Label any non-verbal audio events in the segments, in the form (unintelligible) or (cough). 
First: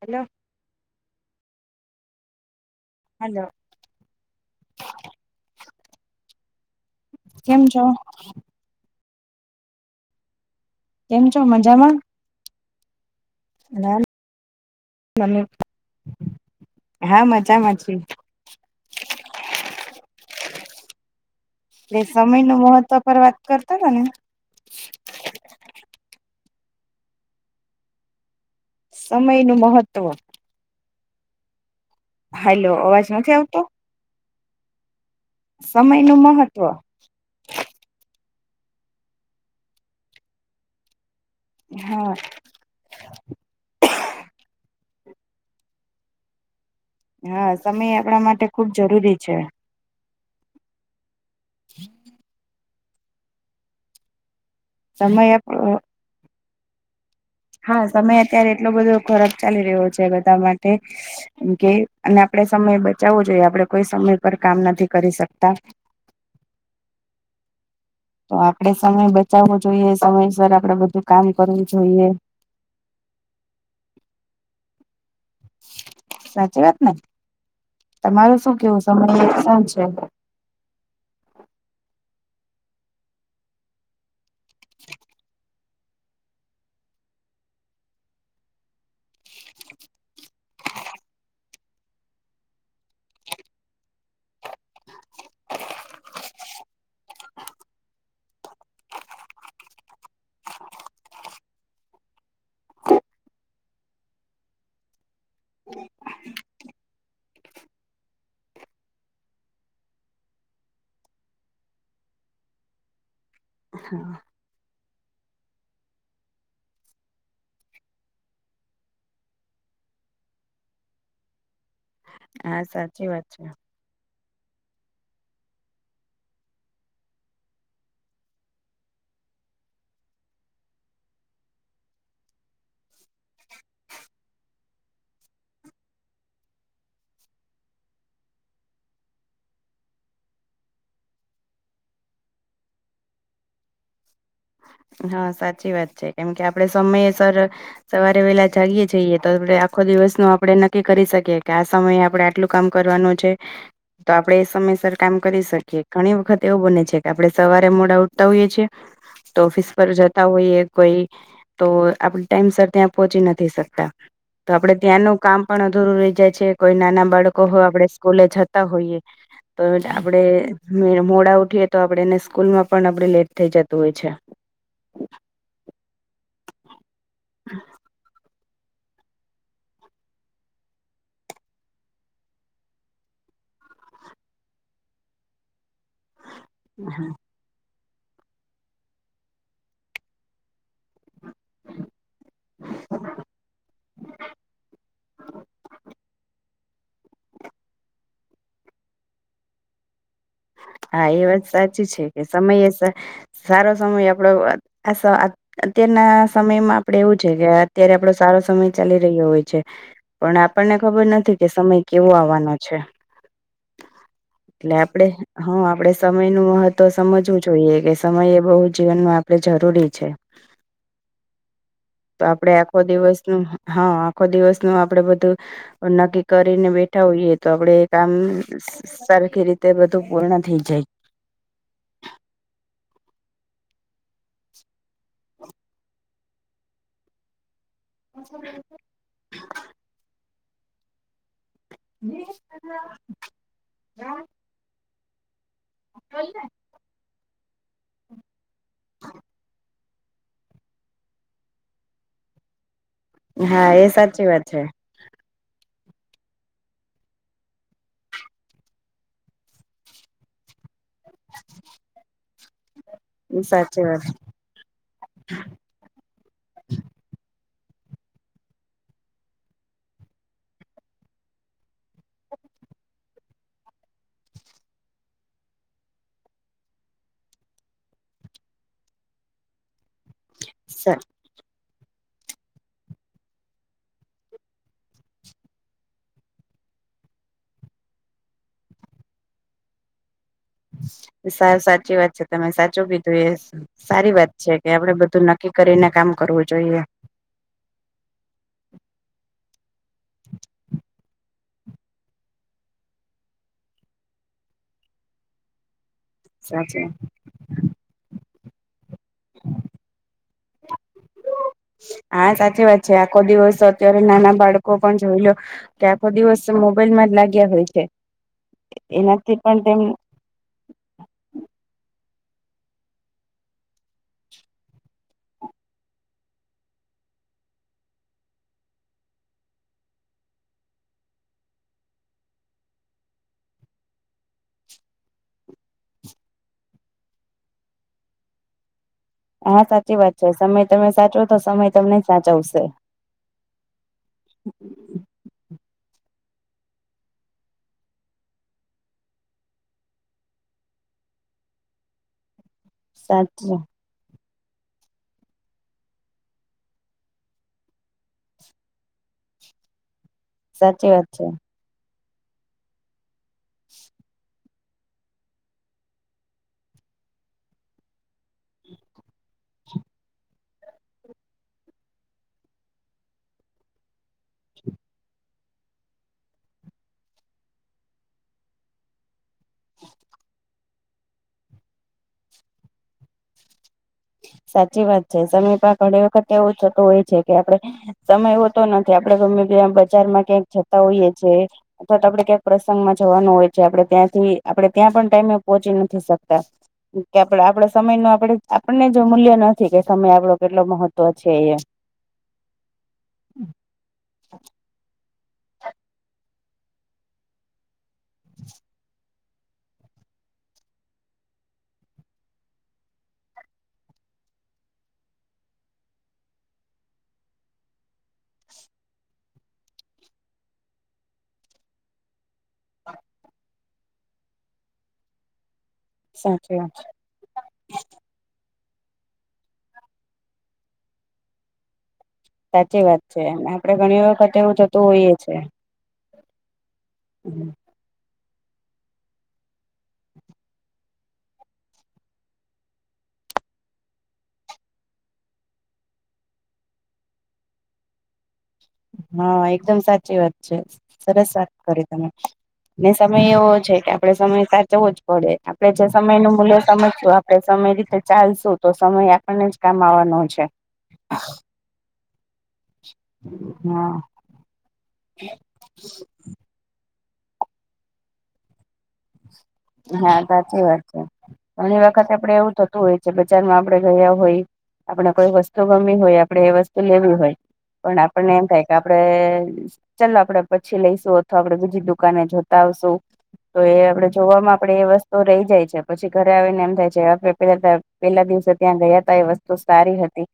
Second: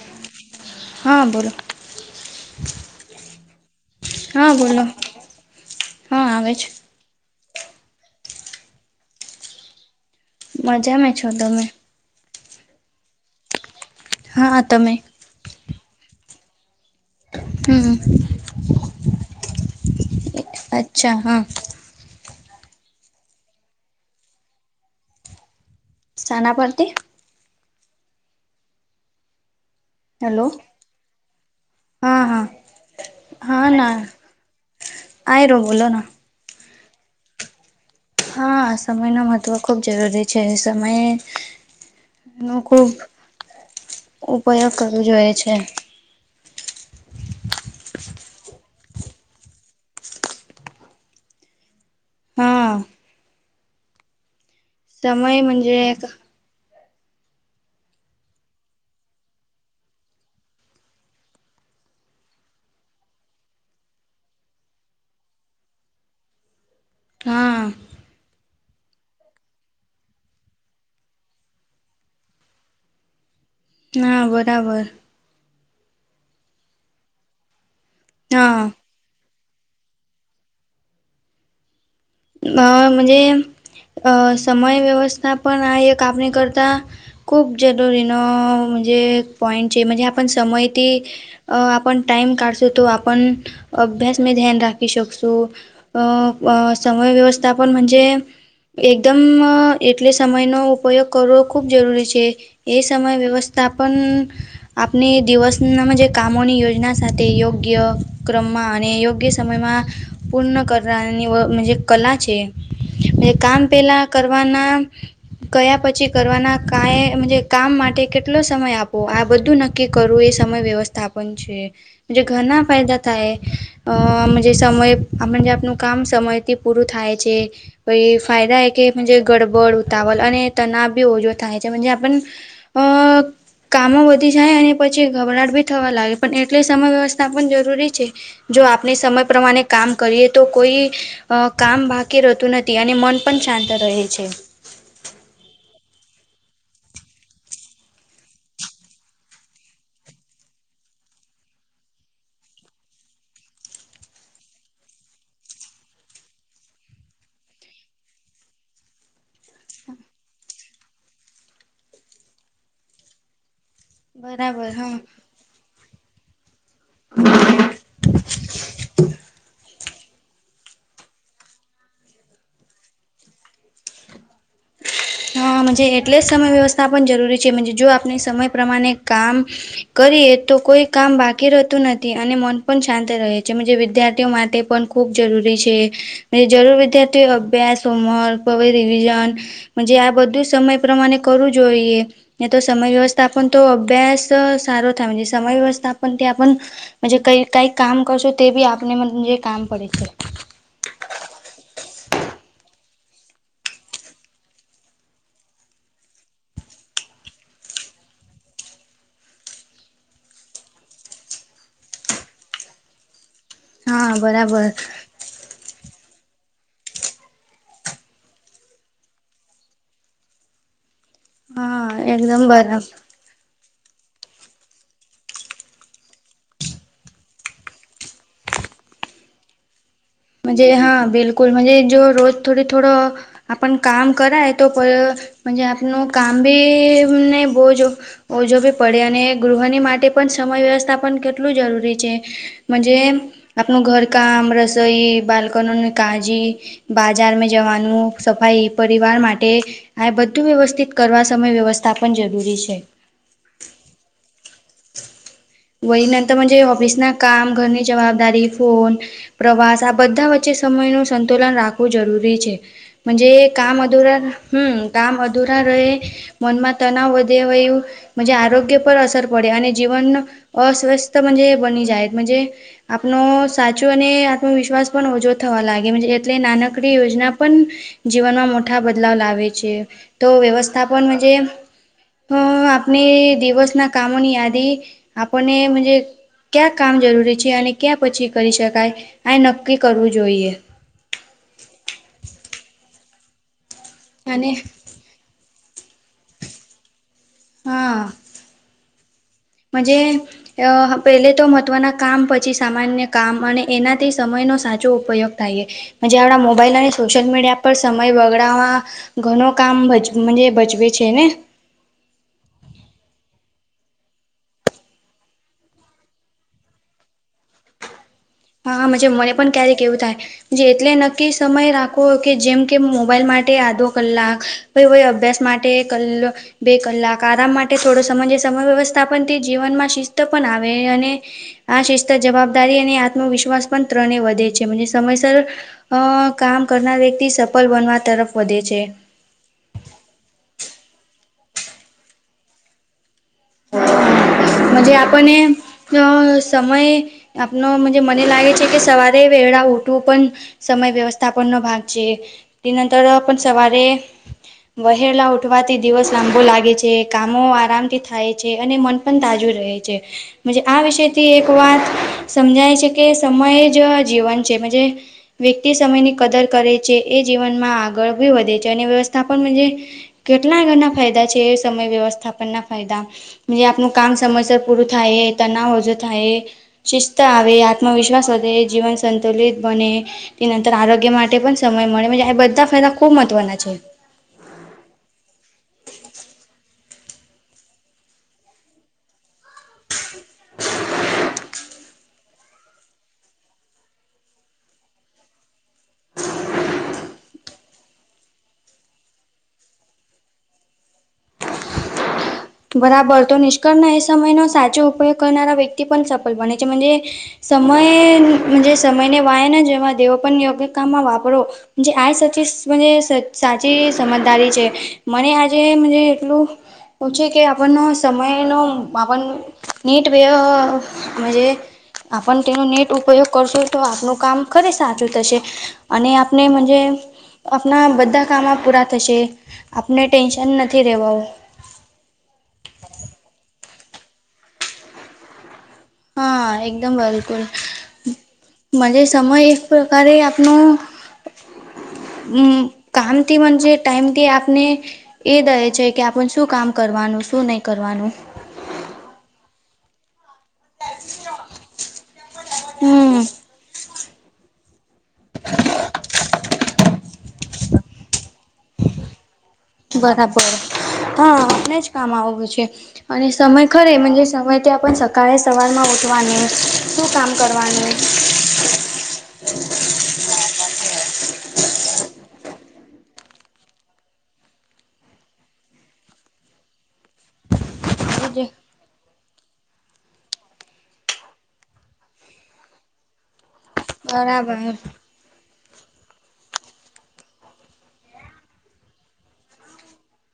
Hello. હા બોલો hello. હા બોલો હા આવે છે. કેમ છો? મજામાં છો તમે? મેમ હા તમે. હા મજામાં છે. હમ અચ્છા હા. એટલે સમય નું મહત્વ પર વાત કરતો હતા ને સાના પરથી સમય નું મહત્વ હેલો. હા હા હેલો અવાજ નથી આવતો. હા ના આયરો બોલો સમય ના નું મહત્વ. હા સમય નુ મહત્વ ખૂબ જરૂરી છે સમય હા. એનો ખૂબ ઉપયોગ કરવો જોઈએ છે. હા, સમય આપણા માટે ખુબ જરૂરી છે. (inaudible) હા સમય મનજે હા, સમય અત્યારે એટલો બધો ખરાબ ચાલી રહ્યો છે. બધા માટે કેમ કે અને આપણે સમય બચાવવો જોઈએ. આપણે કોઈ સમય પર કામ નથી કરી શકતા. હા તો આપડે સમય બચાવવો જોઈએ. સમયસર આપડે બધું કામ કરવું જોઈએ. ના બરાબર. સાચી વાત ને તમારે શું હા કેવું સમય એ સુ છે. અ મનજે અ સમય વ્યવસ્થા પણ આ એક આપણે કરતા. ખૂબ જરૂરીનો મનજે પૉઈન્ટ છે મનજે આપણ સમયથી અ આપણ ટાઈમ કાઢશું તો આપણ અભ્યાસમાં ધ્યાન રાખી શકશું. અ પ સમય વ્યવસ્થા પણ મજે એકદમ એટલે સમયનો ઉપયોગ કરવો ખૂબ જરૂરી છે. એ સમય વ્યવસ્થાપન આપણે દિવસના જે કામોની યોજના સાથે યોગ્ય ક્રમમાં અને યોગ્ય સમયમાં પુર્ન કરનાનીવમ જે કલા છે, એ કામ પેલા કરવા પન કયા પછી કરવાના, કાઈ જે કામ માટે કેટલો સમય આપવો? આ બધું નક્ ક્કી કરવુ, એ સમય વ્યવસ્થાપન છે. જે હા ઘના ફાયદા સાચી વાત થાય. છે અ જે સમય આપણે જે આપણું કામ સમયથી પૂરું થાય છે. પહિ ફાયદા હે કે જે ગડબડ, ઉતાવલ અને તનાવ બી ઓછો થાય છે. પછી આપણને અ કામો વધી જાય, અને પછી ગભરાટ બી થવા લાગે, પણ એટલે સમય વ્યવસ્થાપન જરૂરી છે. જો આપણે સમય પ્રમાણે કામ કરીએ તો કોઈ કામ બાકી રહેતું નથી અને મન પણ શાંત રહે છે. હા, સાચી વાત છે. કેમ કે આપડે સમયસર સવારે વેહલા જાગીએ જઈએ, તો હવે આખો દિવસનું આપણે નક્કી કરી સકીએ કે આ સમયે આપણે આટલું કામ કરવાનું છે. તો આપણે એ સમયસર કામ કરી સકીએ. ઘણી વખત એવું બને છે કે આપણે સવારે મોડા ઉઠતા હોઈએ છીએ, તો ઓફિસ પર જતા હોઈએ કોઈ, તો આપણે ટાઈમ સર ત્યાં પોહોંચી નથી સકતા. તો બરાબર આપડે હા. ત્યાંનું કામ પણ અધુરુ રહી જાય છે, કોઈ નાના બાળકો કોઈ આપડે સ્કૂલે જતા હોઈએ. તો આપડે મોડા ઉઠીએ, તો આપડે એને સ્કૂલમાં પણ આપડે લેટ થઈ જતું હોય છે. હા, મજે એટલે જ સમય વ્યવસ્થાપન જરૂરી છે, મજે જો આપને સમય પ્રમાને કામ કરીએ તો કોઈ કામ બાકી રહેતું નથી, અને મન પણ શાંત રહે છે. મજે વિદ્યાર્થીઓ માટે પન ખૂબ જરૂરી છે એ જે જરૂર વિદ્યાર્થીઓ અભ્યાસ, હોમર્ક હવે રિવિઝન, મજે આ બધું સમય પ્રમાને કરવું જોઈએ. નહીં તો સમય વ્યવસ્થાપન તો અભ્યાસ સારો થાવો જોઈએ. સમય વ્યવસ્થાપન ત્યાં પન મજે કઈ કઈ કામ કરશો તે બી આપને મન જે કામ પડે છે. હા, એ વાત સાચી છે કે સમય હસે, સારો સમય આપડો ખાસો આ અત્યારના સમયમાં આપડે એવું છે કે અત્યારે આપડો સારો સમય ચાલી રહ્યો હોય છે. પણ આપણને ખબર નથી કે સમય કેવો આવવાનો છે? હા બરાબર એટલે આપડે હા, આપડે સમય નું મહત્વ સમજવું જોઈએ કે સમય એ બહુ જીવનમાં આપણે જરૂરી છે. હા તો એકદમ આપડે આખો બરાબર દિવસ હા, આખો દિવસનું આપણે બધું નક્કી કરીને બેઠા હોઈએ તો આપડે એ કામ સરખી રીતે બધું પૂર્ણ થઈ મજે જાય હા, બિલકુલ મજે, જો રોજ થોડોથોડો આપન કામ કરાય, તો પય આપનું કામ બી નહીં બોજો ઓજો બી પડે, અને ગૃહની માટે પણ સમય વ્યવસ્થા પન કેટલું જરૂરી છે, મજે આપનું ઘરકામ, રસોઈ બા ધનુની કાળજી, બાજાર મેં જવાનું, સફાઈ, પરિવાર માટે આય બધું વ્યવસ્થિત કરવા સમયવ્યવસ્થાપન જરૂરી છે. હા, એ સાચી વાત છે. વહીને તો મજે ઓફિસના કામ, ઘરની જવાબદારી, ફોન પ્રવાસ, આ બધા વચ્ચે સમય નું સંતુલન રાખવું જરૂરી છે. મજે કામ સાચી અધૂરા હમ, કામ અધૂરા રહે, મનમાં તનાવ વધે હોય એવું જ આરોગ્ય પર અસર પડે અને જીવન અસ્વસ્થજ બની જાયમજે. આપનો સાચો અને આત્મવિશ્વાસ પણ ઓછો થવા લાગે એટલે નાનકડી યોજના પણ. જીવનમાં મોટા બદલાવ લાવે છે, તો વાત વ્યવસ્થાપન મજે હ, આપને દિવસના કામોની યાદી, આપનેજે ક્યાં કામ જરૂરી છે? અને ક્યાં પછી કરી શકાય? આ નક્કી કરવું જોઈએ. સાવ સાચી વાત છે, તમે સાચું કીધું એ, સારી વાત અને છે કે આપડે બધું નક નકી કરીને કામ કરવું જોઈએ. હા. મજ જે. અ પેલે તો મહત્ત્વના કામ પછી સામાન્ય કામ અને એનાથી સમયનો સાચો ઉપયોગ. થાયે જયારે મોબાઇલ સાચી જોશુ. સોશિયલ મીડિયા પર સમય બગડાવવા ઘણું કામ ભજ ભજવે છે ને. હા સાચી વાત છે આખો દિવસ અત્યારે નાના બાળકો પણ જોઈ લો. કે આખો દિવસ મોબાઈલ માં જ લાગ્યા હોય છે. હાા મને એનાથી પણ તેમ ક્યારેક એવું થાય. જે એટલે નક્કી સમય રાખો કે જેમ કે મોબાઈલ માટે આધો કલાક. ભ હોય અભ્યાસ માટે કલ. બે કલાક આરામ માટે થોડો સમય સમય વ્યવસ્થા પણન તે જીવનમાં શિસ્ત પણ આવે અને આ શિસ્ત જવાબદારી અને આત્મવિશ્વાસ પણ ત્રણે વધે છે સમયસર. અ કામ કરનાર વ્યક્તિ સફળ બનવા તરફ વધે છે. હા સાચી વાત છે સમય તમે સાચો તો સમય તમને સાચવશે. (inaudible) જ આપને અ સમય. આપનો મને લાગે છે કે સવારે વેળા ઉઠવું પણ. સમય વ્યવસ્થાપન ન ભાગ છે તે નંતર પણ સાચી સવારે. વહેલા ઉઠવાથી દિવસ લાંબો લાગે છે કામો આરામથી થાય છે. અને મન પણ તાજું રહે છે આ સાચી વાત છે વિષથી. એક વાત સમજાય છે કે સમયે જ જીવન છે મજે. વ્યક્તિ સમયની કદર કરે છે એ જીવનમાં આગળ બી વધે છે અને વ્યવસ્થાપન મજે. કેટલાંગના ફાયદા છે સમય વ્યવસ્થાપન ના ફાયદા. આપનું કામ સમયસર પૂરું થાય તનાવ ઓજુ થાય. શિસ્ત આવે આત્મવિશ્વાસ વધે જીવન સંતુલિત બને. તે નંતર આરોગ્ય માટે પણ સમય મળે આ બધા ફાયદા ખુબ મહત્વના છે. સાચી વાત છે સમીપા ઘડી વખતે એવું થતું હોય છે. કે આપણે સમય હોતો નથી આપડે ગમે ત બજારમાં ક્યાંક જતા હોઈએ છે. અથવા તો આપડે ક્યાંક પ્રસંગમાં જવાનું હોય છે આપણે ત્યાંથી આપણે ત્યાં પણ ટાઈમે પોહોંચી નથી શકતા. કે આપડ આપડા સમય ન આપડે આપણને. મૂલ્ય નથી કે સમય આપડો કેટલો મહત્વ છે એ બરાબર તો નિષ્કળણ એ સમયનોો સાચો ઉપયોગ કરનારા વ્યક્તિ પણ સફળ બના છે મજે. સમયજ સમયને વાયાને જેમાં દેવો પણ યોગ્ય કામમાં વાપરો. જે આ સાચી સાચી સમજદારી છે મને આજે એટલું. પછી. કે આપણ સમયનો આપણ નીટ વ મજે. આપણ તેનો નેટ ઉપયોગ કરશો તો આપનું કામ ખરે સાચું થશે. અને આપણે સાચી વાત મજે. આપણા બધા કામ પૂરા થશે આપને ટેન્શન નથી રહેવા. સાચી વાત છે એમા. આપડે ઘણી વખત એવું થતું હોઈએ છીએ. હા એકદમ બલકુલ. મજ સમય એક પ્રકારે આપનો. હમ કામથી વજે ટાઈમથી આપને એ દહે છે કે આપણ શું કામ કરવાનું શું નહીં કરવાનું હા એકદમ સાચી વાત. સરસ વાત કરી તમે હમ સમય એવો છે કે આપડે સમય સાચવો જ. પડે આપડે જે સમય નું મૂલ્ય સમજશું આપડે સમય રીતે ચાલશું તો સમય આપણને જ કામ આવવાનો છે બરાબર હા આપમને જ કામ આવવું છે અને સમય ખરે હા સમય. કે આપણ સકાળે સવારમાં ઉઠવાની શું કામ કરવાનું હા સાચી વાત છે ઘણી વખત આપડે એવું થતું હોય છે બજાર માં આપડે ગયા હોય આપણેે કોઈ વસ્તુ ગમવી હોય આપડે એ વસ્તુ લેવી હોય પણ આપણને એમ થાય કે આપડે ચાલ આપડે પછી લઈશું અથવા આપડે બીજી દુકાને જોતા આવશું તો એ જોવામાં બરાબર આપડે એ વસ્ તો રહી જાય છે પછી ઘરે આવી ને એમ થાય છે આપે પેલા પેલા દિવસે ત્યાં ગયા હતા એ વસ્તુ સારી હતી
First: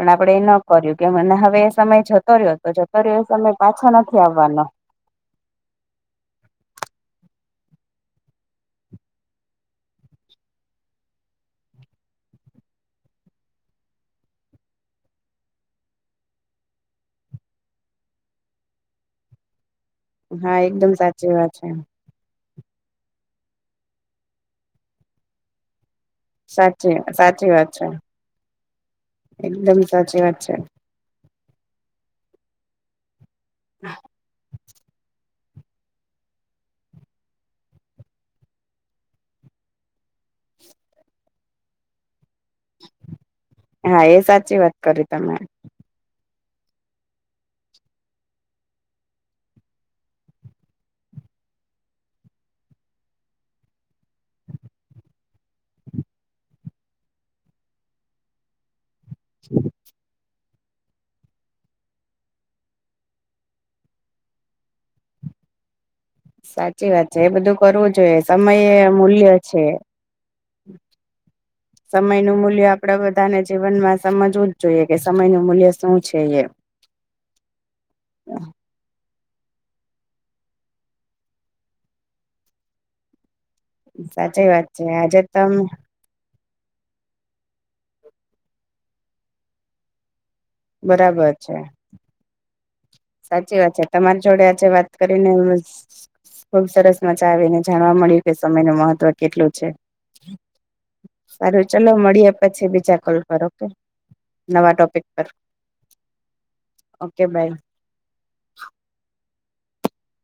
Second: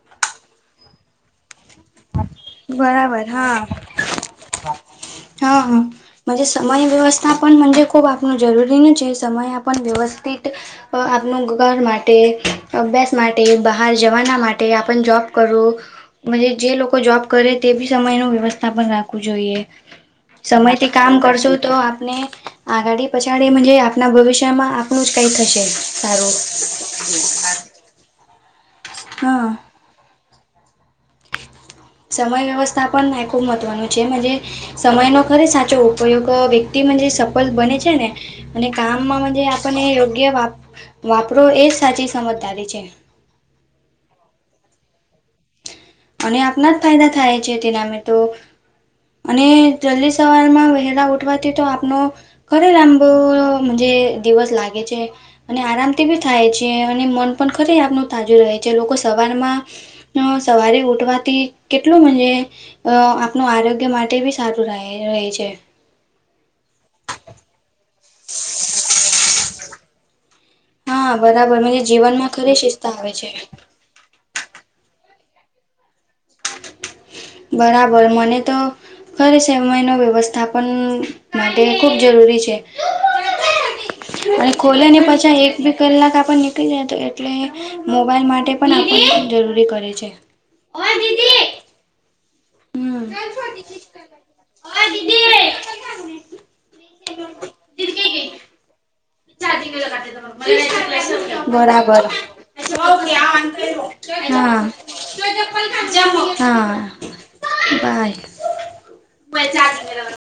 પણ આપડે એ ન કર્યું કે મ હવે એ સમય જતો રહ્યો હતો જતો રહ્યો બરાબર એ સમય પાછો નથી આવવાનો હા હા સમય વ્યવસ્થા પણન ખૂબ આપણું જરૂરી છે સમય આપણ વ્યવસ્થિત આપનું ઘર માટે અભ્યાસ માટે બહાર જવાના માટે આપણ જોબ કરવું જે લોકો જોબ કરે તે બી સમય નુ વ્યવસ્થા પણ રાખવું જોઈએ હા સમયથી એકદમ કામ સાચી વાત કરશું છે તો આપને આગાડી પછાડી મજે આપના ભવિષ્યમાં આપણું જ કઈ થશે સારું ચી વાત છે હા એકદમ સાચી વાત છે. સમય વ્યવસ્થાપન ખૂબ મહત્વનું છે સમયનો ખરે સાચો ઉપયોગ વ્યક્તિમાં જે સફળ બને છે ને અને કામમાં જે આપણને યોગ્ય વાપ વાપરો એજ સાચી સમજદારી છે. હા એ સાચી વાત કરી તમે અને આપણા જ ફાયદા થાય છે તેના અમે તો અને જલ્દી સવારમાં વહેલા ઉઠવાથી તો આપનો ખરે લાંબો જે દિવસ લાગે છે. અને આરામથી બી થાય છે અને મન પણ ખરી આપણું તાજું રહે છે લોકો સવાર માં સવારે ઉઠવાથી કેટલુંજે અ આપનું આરોગ્ય માટે બી સારું રહે છે. સાચી વાત છે એ બધું કરવું જોઈએ સમયે મૂલ્ય છે. હા બરાબર મને સમય જીવનમાં નું ખરી મૂલ્ય શિસ્ત આપડે આવે છે. બધાને જીવનમાં સમજવું જોઈએ કે સમય નું મૂલ્ય શું છે એ બરાબર મને તો ખરે સમયનો વ્યવસ્થાપન માટે ખૂબ જરૂરી છે. સાચી અને વાત છે ખોલે ને આજે પછા એક તમે બે કલાક આપ નીકળી જાય તો એટલે મોબાઈલ માટે પણ આપણે જરૂરી કરે છે. બરાબર છે. હમ. સાચી વાત છે તમારી જોડે આજે વાત કરીને ખુબ સરસ મજા આવી ને જાણવા મળ્યું કે સમયનું મહત્વ કેટલું છે (unintelligible) સારું ચલો મળીએ પછી બીજા કોલ પર બરાબર. ઓકે નવા ટોપિક પર હા ઓકે બાય હા. બાય.